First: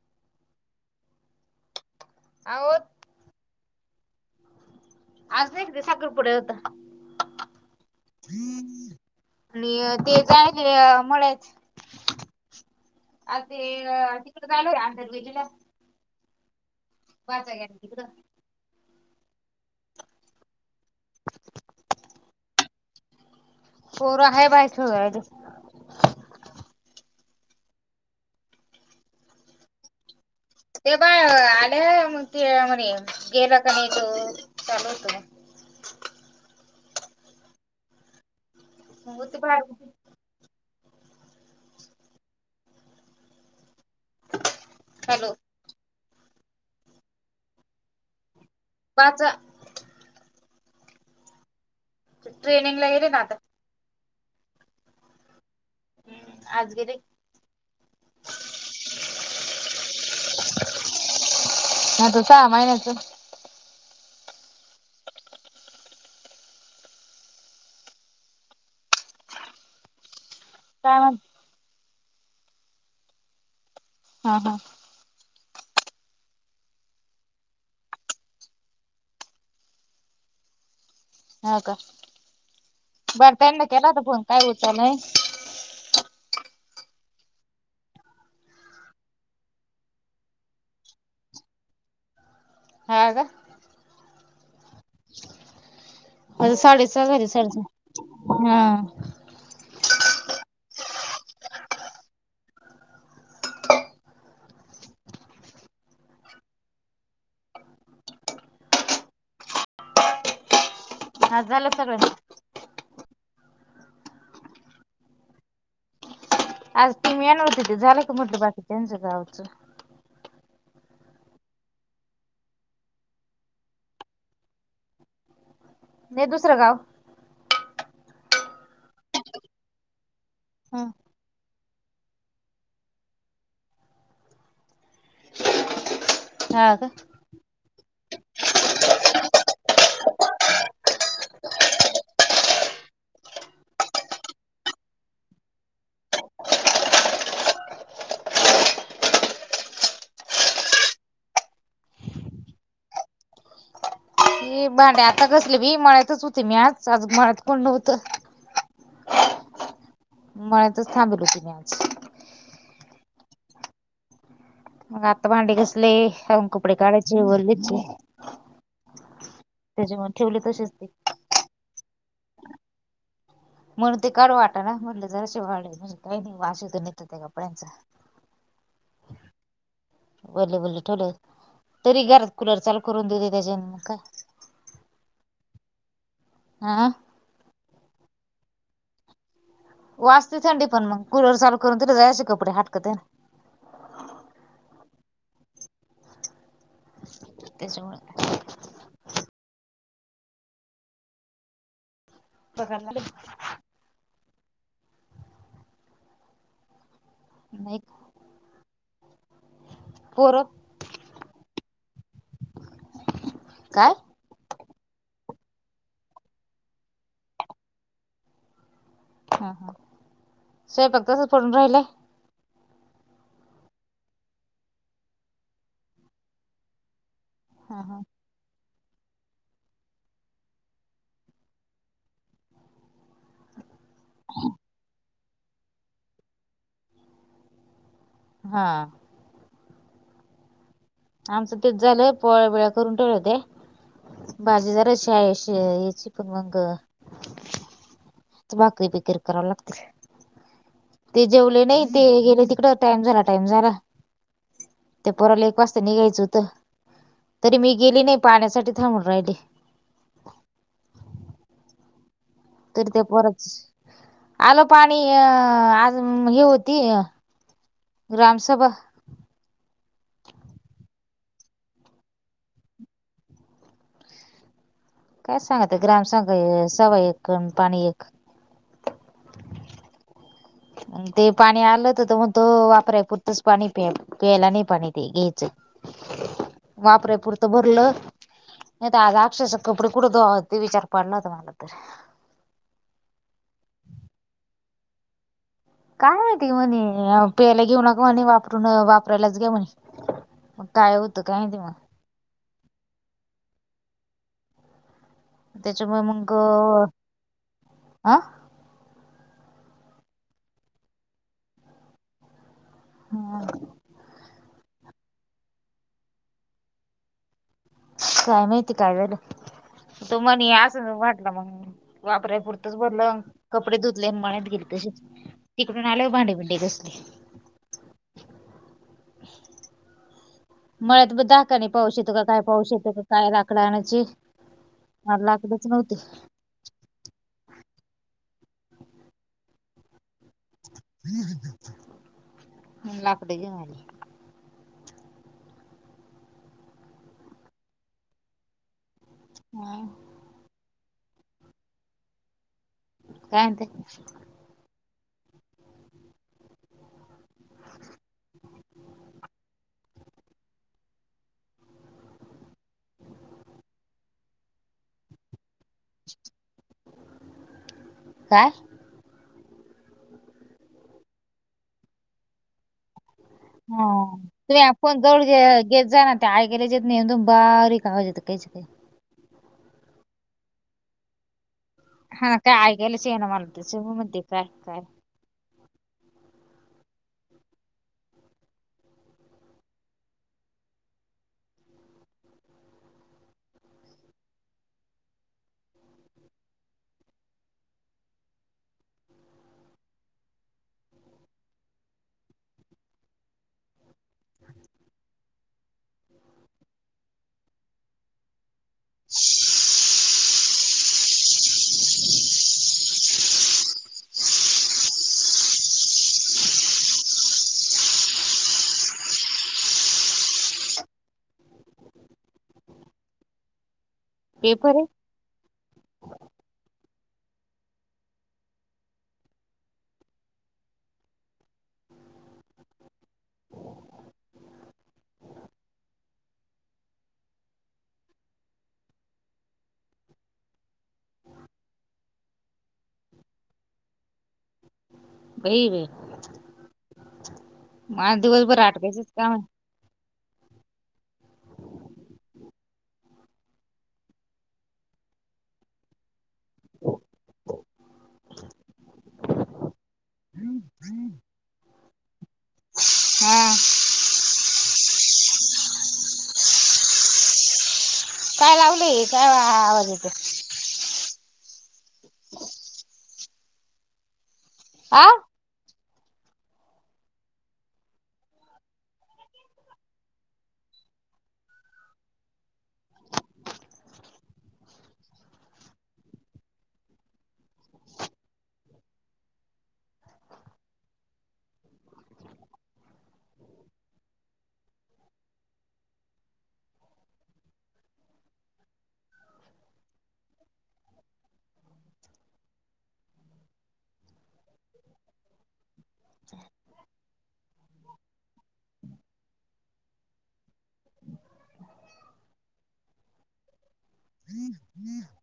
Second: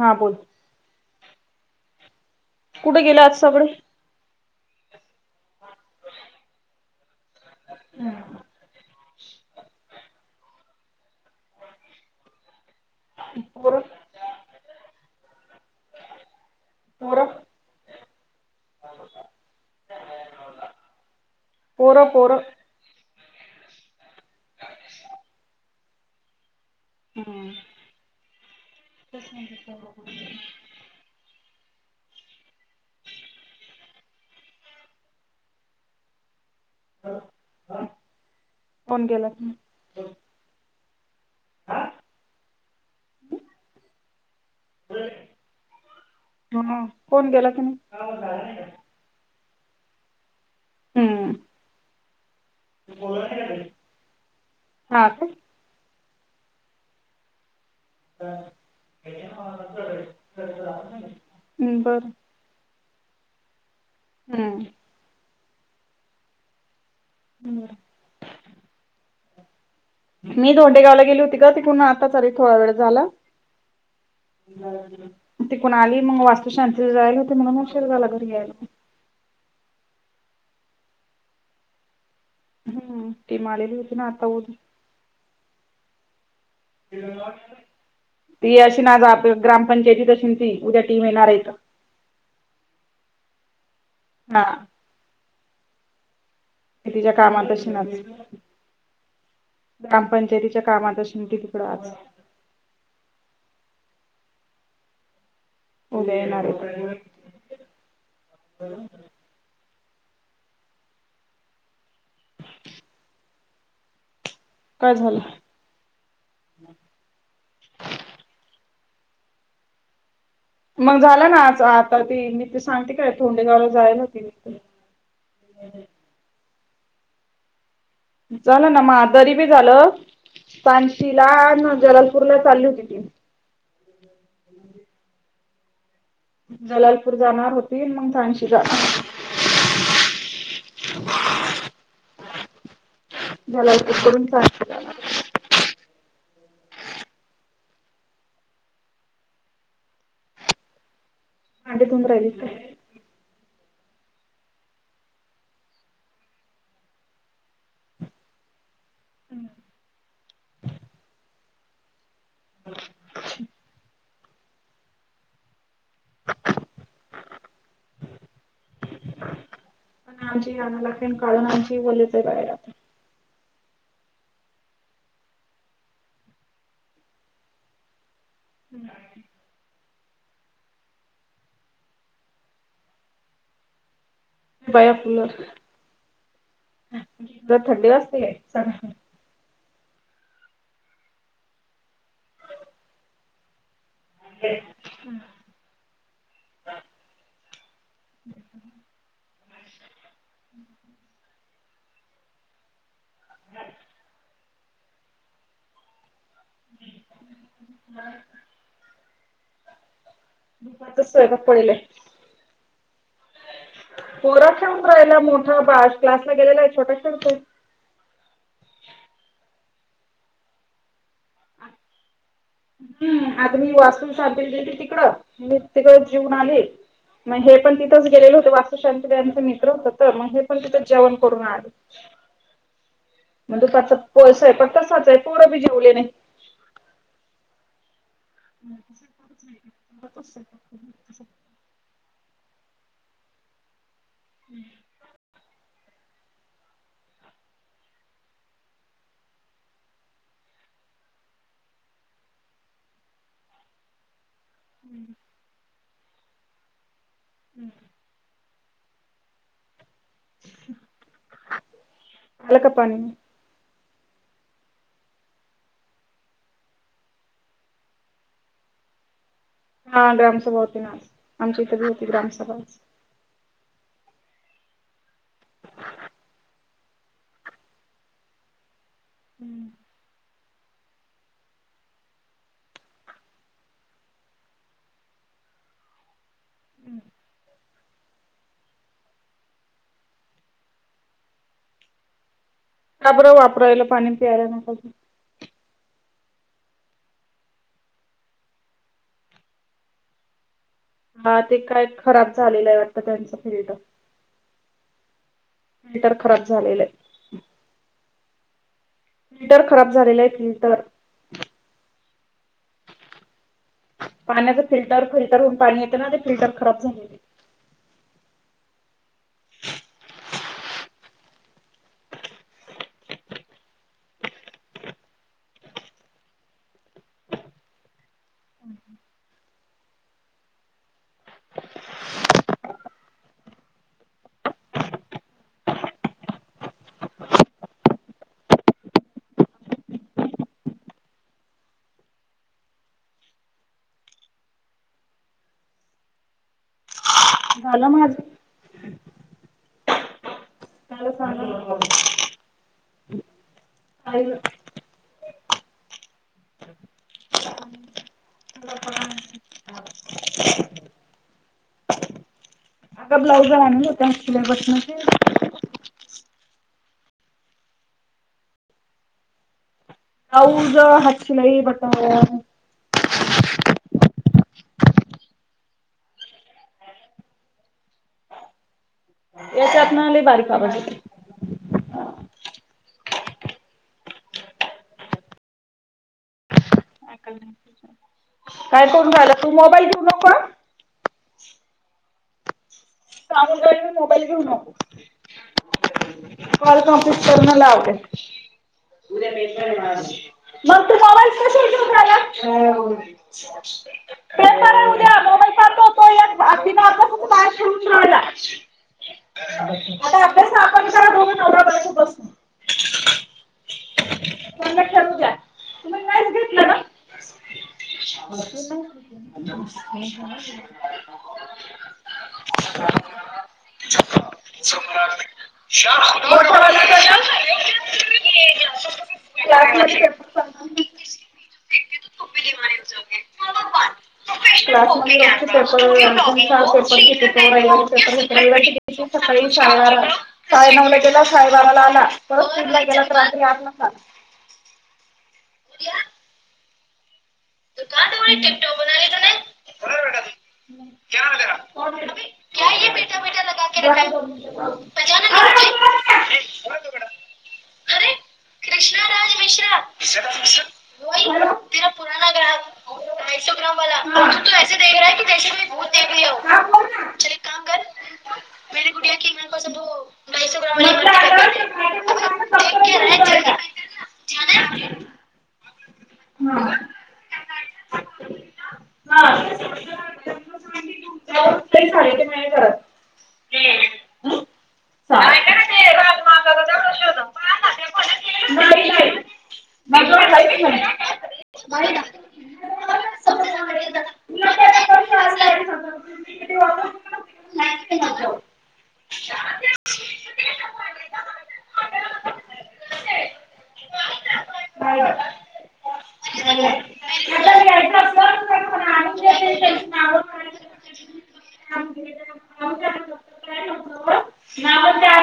हा बोल. अहो कुठे गेलं आज स आपण. आज नाही ते साखर पुडा होता. आणि ते जाय क म्ह्याच. आ ते पोरं तिकड झालोय जाणार आहे देवीला. वाचा की पुढ पोर पोर पोर आहे बाय खे [unintelligible] ते बाळ आले मग ते म्हणे गेला का नाही तो चालू होतो. [unintelligible] कोन मग मग केला. ते बाहेर हॅलो! ह कोण गेला तुम्. वाचा. हम्म ट्रेनिंग ला हेरे ना आता हा ते. आज गेरी. बरं. आता सहा महिन्याचं हम्म. [unintelligible] मी काय दधोंडेगावला म्हण गेली होती का तिकून आता चाले थोडा वेळ झाला. हा हा हम्म तिकण आली मग वास्तू शांतीला जायला होते मग मग उशरझाला घरी यायला. हा का हम्म बरं टीम त्यांनी आलेली केला होती तर ना फोन आता काय उद्या उत नाही. [inaudible] [unintelligible] ती अशी ना आज ग्रामपंचायतीत अशी ती उद्या टीम येणार आहेत. हाग. हा. आता क साडेसहा तिच्या झाले कामातशी साडेसहा नच. हा ग्रामपंचायतीच्या कामात शी तिकड आज. उद्या येणारे. हा झालं सगळं. काय झालं. आज तुम मही आणव तिथे झालं का म्हटलं बाकी त्यांच गावच. मग झाला ना आज आता ते मी ते सांगते काय ोंडेगावला जायला होती मी. [unintelligible] नाही दुसरं गाव. झालं ना मादरी बी झालं हा सांण शील. जललपूरला चालली होती ती हा का जलालपूर जाणार होती मग सांशिका झाला करून भांडी धून राहिली तर ते भांडे्या आता घासले बी मळ्यातच होते मी आज आज मळ्यात कोण नव्हतं मळ्यातच थांबले होते मी आज मग आत्ता भांडे घासले आवून कपडे काढायचे ओलेचे [inaudible] आमची ते आम्हाला तेन काढून आमची ओलीचयत बाहेरता म्हणून ते काढू वाटा ना म्हटलं जराशी वाळी म्हणजे काही नाही वाश यत त्या कपड्यांचा हम् वल्ले वल्ले ठेवलं तरी घरात कुलर चालू करून देते त्याच्यान म काय बया कुलर हा थंडे वासतीय स वाजते थंडी पण मग कुलवर चालू करून तरी जायचे कपडे हाटकत ना ते हम त्याच्यामुळे पगारला हम् नाही हम पोरं दुपारचाच स्वयपाक पडलय काय? पोरं राहिला मोठा क्लासला गेलेला आहे छोटा खेळतो हा हा स्वयपाक तसच पडून राहिलंय हम्म आग मी वास्तुशांतीला गेलते तिकडं मी तिकडच जीवुन आली मग हे पण हा हा. तिथच गेलेले होते वास्त शांतयांचा मित्र होत तर मग हे पण तिथं जेवण करून आले मग दुपारचा प स्वयपाक तसाचय पोर बी जेवले नाही हा [unintelligible] आमचं तेच झालं पोळ्या बिळ्या करून ठेवलं होते भाजी जराशी आहे अशी यची पण मंग तर भाकरी बिकरी करावं लागतय ते जेवले नाही ते गेले तिकड टाइम झाला टाइम झाला ते पोराला एक वास्ता निघायचं होतं तरी मी गेली नाही पाण्यासाठी थांबून राहीले [inaudible] तर् पाणी त्या पोराची आलं पाणी अ आज हे होती ग्राम सभा हा ग्रामसभा होती ना आज आमच्या इथे ब होती ग्रामसभा काय सांगत ग्रामसघ सभा एकन पाणी एक ते पाणी आलं होत तर म्हणतो वापराय पुरतंच पाणी प्या प्यायला नाही पाणी ते घ्यायचं [inaudible] वापराय पुरतं भरलं नाही तर आज आक्षरशा कपडे कुठं धुवाव ते विचार पडला होता मला तर का बरं वापरायला पाणी पियाला न पा काय माहिती म्हणे प्यायला घेऊ नका म्हणे वापरून वापरायलाच घ्या म्हणे काय होतं हा ते माहिती काय मग खराब झालेलं आहे वाटतं त्यांचं फिल्ट त्याच्यामुळे मंग झालेलं आहे. अ फिल्टर खराब झालेला आहे फिल्टर हम. पाण्याच फिल्टर-फिल्टर हून पाणी येते ना. ते फिल्टर खराब झाले आहे. काय माहिती काय झालय. तो म्हणे असं म्हटलं मग. वापराय पुुरतंच भरलं कपडे धुतले मळ्यात गेले. त तिकडून आले भांडेबिंडी घासले. हम् ह [unintelligible] मळ्यात ब दाका नाही पाऊस येतो का काय. पाऊस येतो का काय. लाकड आणची. मला लाकडच नव्हती. लाकडे घेऊन आली. झालं माझं. हम. त्याला सांग काय म्हणते. आग ब्लाउज आणल [unintelligible] काय. ब्लाउज. हात शिलाई. बटन. हा तुम्ही फोन जवळ घेत जा ना. ते ऐकायला येत नाही एकदम बारी कावाज येत काही. का [unintelligible] याच्यात ना लई बारीक आवाज येतोय. हा काय ऐकायला च येईना मला [inaudible] काय-काय काय करून राहिला. तू मोबाईल ठेऊ नको हा. सांगून राहिले मी मोबाईल घेऊ नको. कॉल कम्प्लीट कर मग लावते. मग तू मोबाईल कशाला घेऊन राहिला. पेपर आहे उद्या. मोबाईल पाठव. बिना अभ्यासाचा खेळून राहिला. आता अभ्यास आपण करू दोघं नवरा-बायको बसू. तेना ठरवू द्या. तुम्ही नाही. घेतल ना. पेपर आहे कस कलास [unintelligible] सकाळी साडेबारा साडे नऊला गेला. साडेबाराला आला. परत दीडला गेला ते रात्री आठलाच आला. काही कहाँ माज डबल दिवसभर टिकटॉक बना ली रात्रीचच काम तूने आहे. कलर बेटा तू [unintelligible] हो तिकड. कृष्णा राज मिश्र. ग [unintelligible] ढाई हा सो ग्राम वाला तू े देख रहाी देश म बुत देखली [unintelligible] अगर. काय म लावलंय गुठ काय आखी म स आवाज येतो गाई सगरा [unintelligible] हा हम हा. चाले ते कर [unintelligible] मा प्रशोद [unintelligible] नाही. नाही. माझ्यावर काहीच नाही. अ [unintelligible] हम्म हम्म [unintelligible]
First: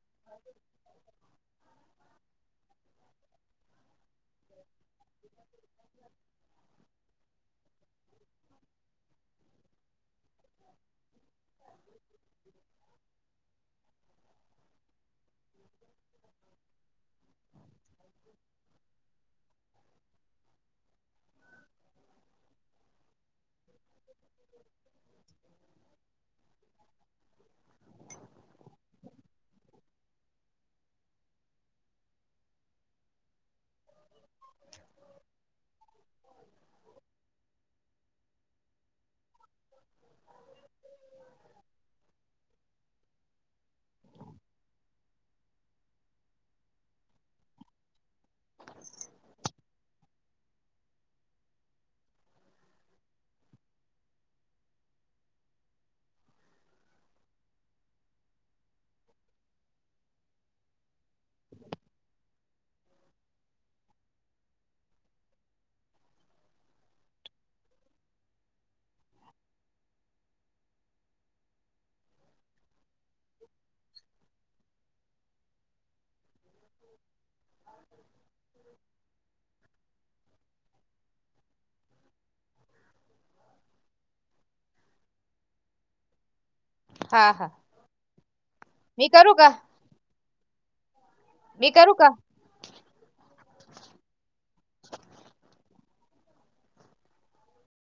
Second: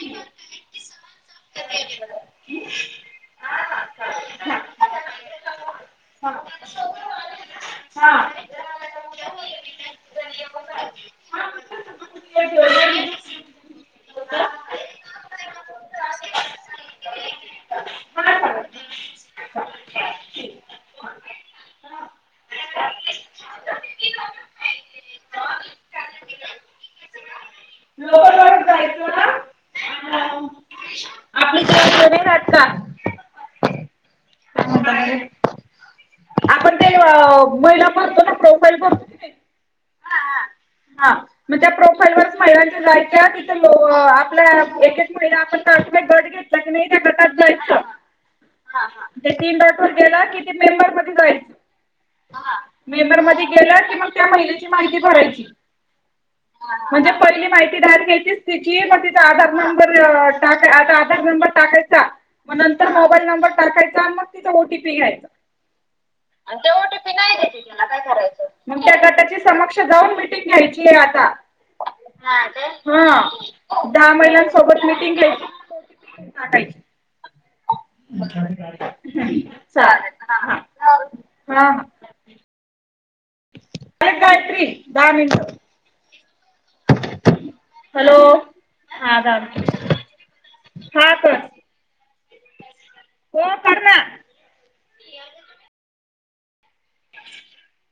[unintelligible] [inaudible] [unintelligible] हा हा [unintelligible] [unintelligible] [unintelligible] लोय [unintelligible] नाही राहत का काय म्हणता बरं? आपण ते महिला [unintelligible] भरतो ना प्रोफाईल भरतो की नाही हा [unintelligible] तिथ आपल्या एकच महिला आपण गट घेतला क नाही त्या गटात जायचं ते तीन डॉट [unintelligible] वर गेला कि ते मेंबर मध्ये मध्ये गेला क म माहिती भरायची म्हणजे पहिली माहिती दहा घ्यायचीच तिची म तिचा आधार नंबर टा आ [unintelligible] नंबर टाकायचा. मग नंतर मोबाईल नंबर टाकायचा आणि मग तिथं ओटीपी घ्यायचा. आणि ते ओटीपी नाही देते त्याला काय करायचं? मग त्या गटाची समक्ष जाऊन मीटिंग घ्यायची आहे आता हा काय? हा दहा महिलांसोबत मिटिंग घ्यायची टाकायची चालेल हा हा हा अरे गायत्री दहा मिनिटं हा हा मी करू आधार का मी करू का? हो कर ना. [inaudible]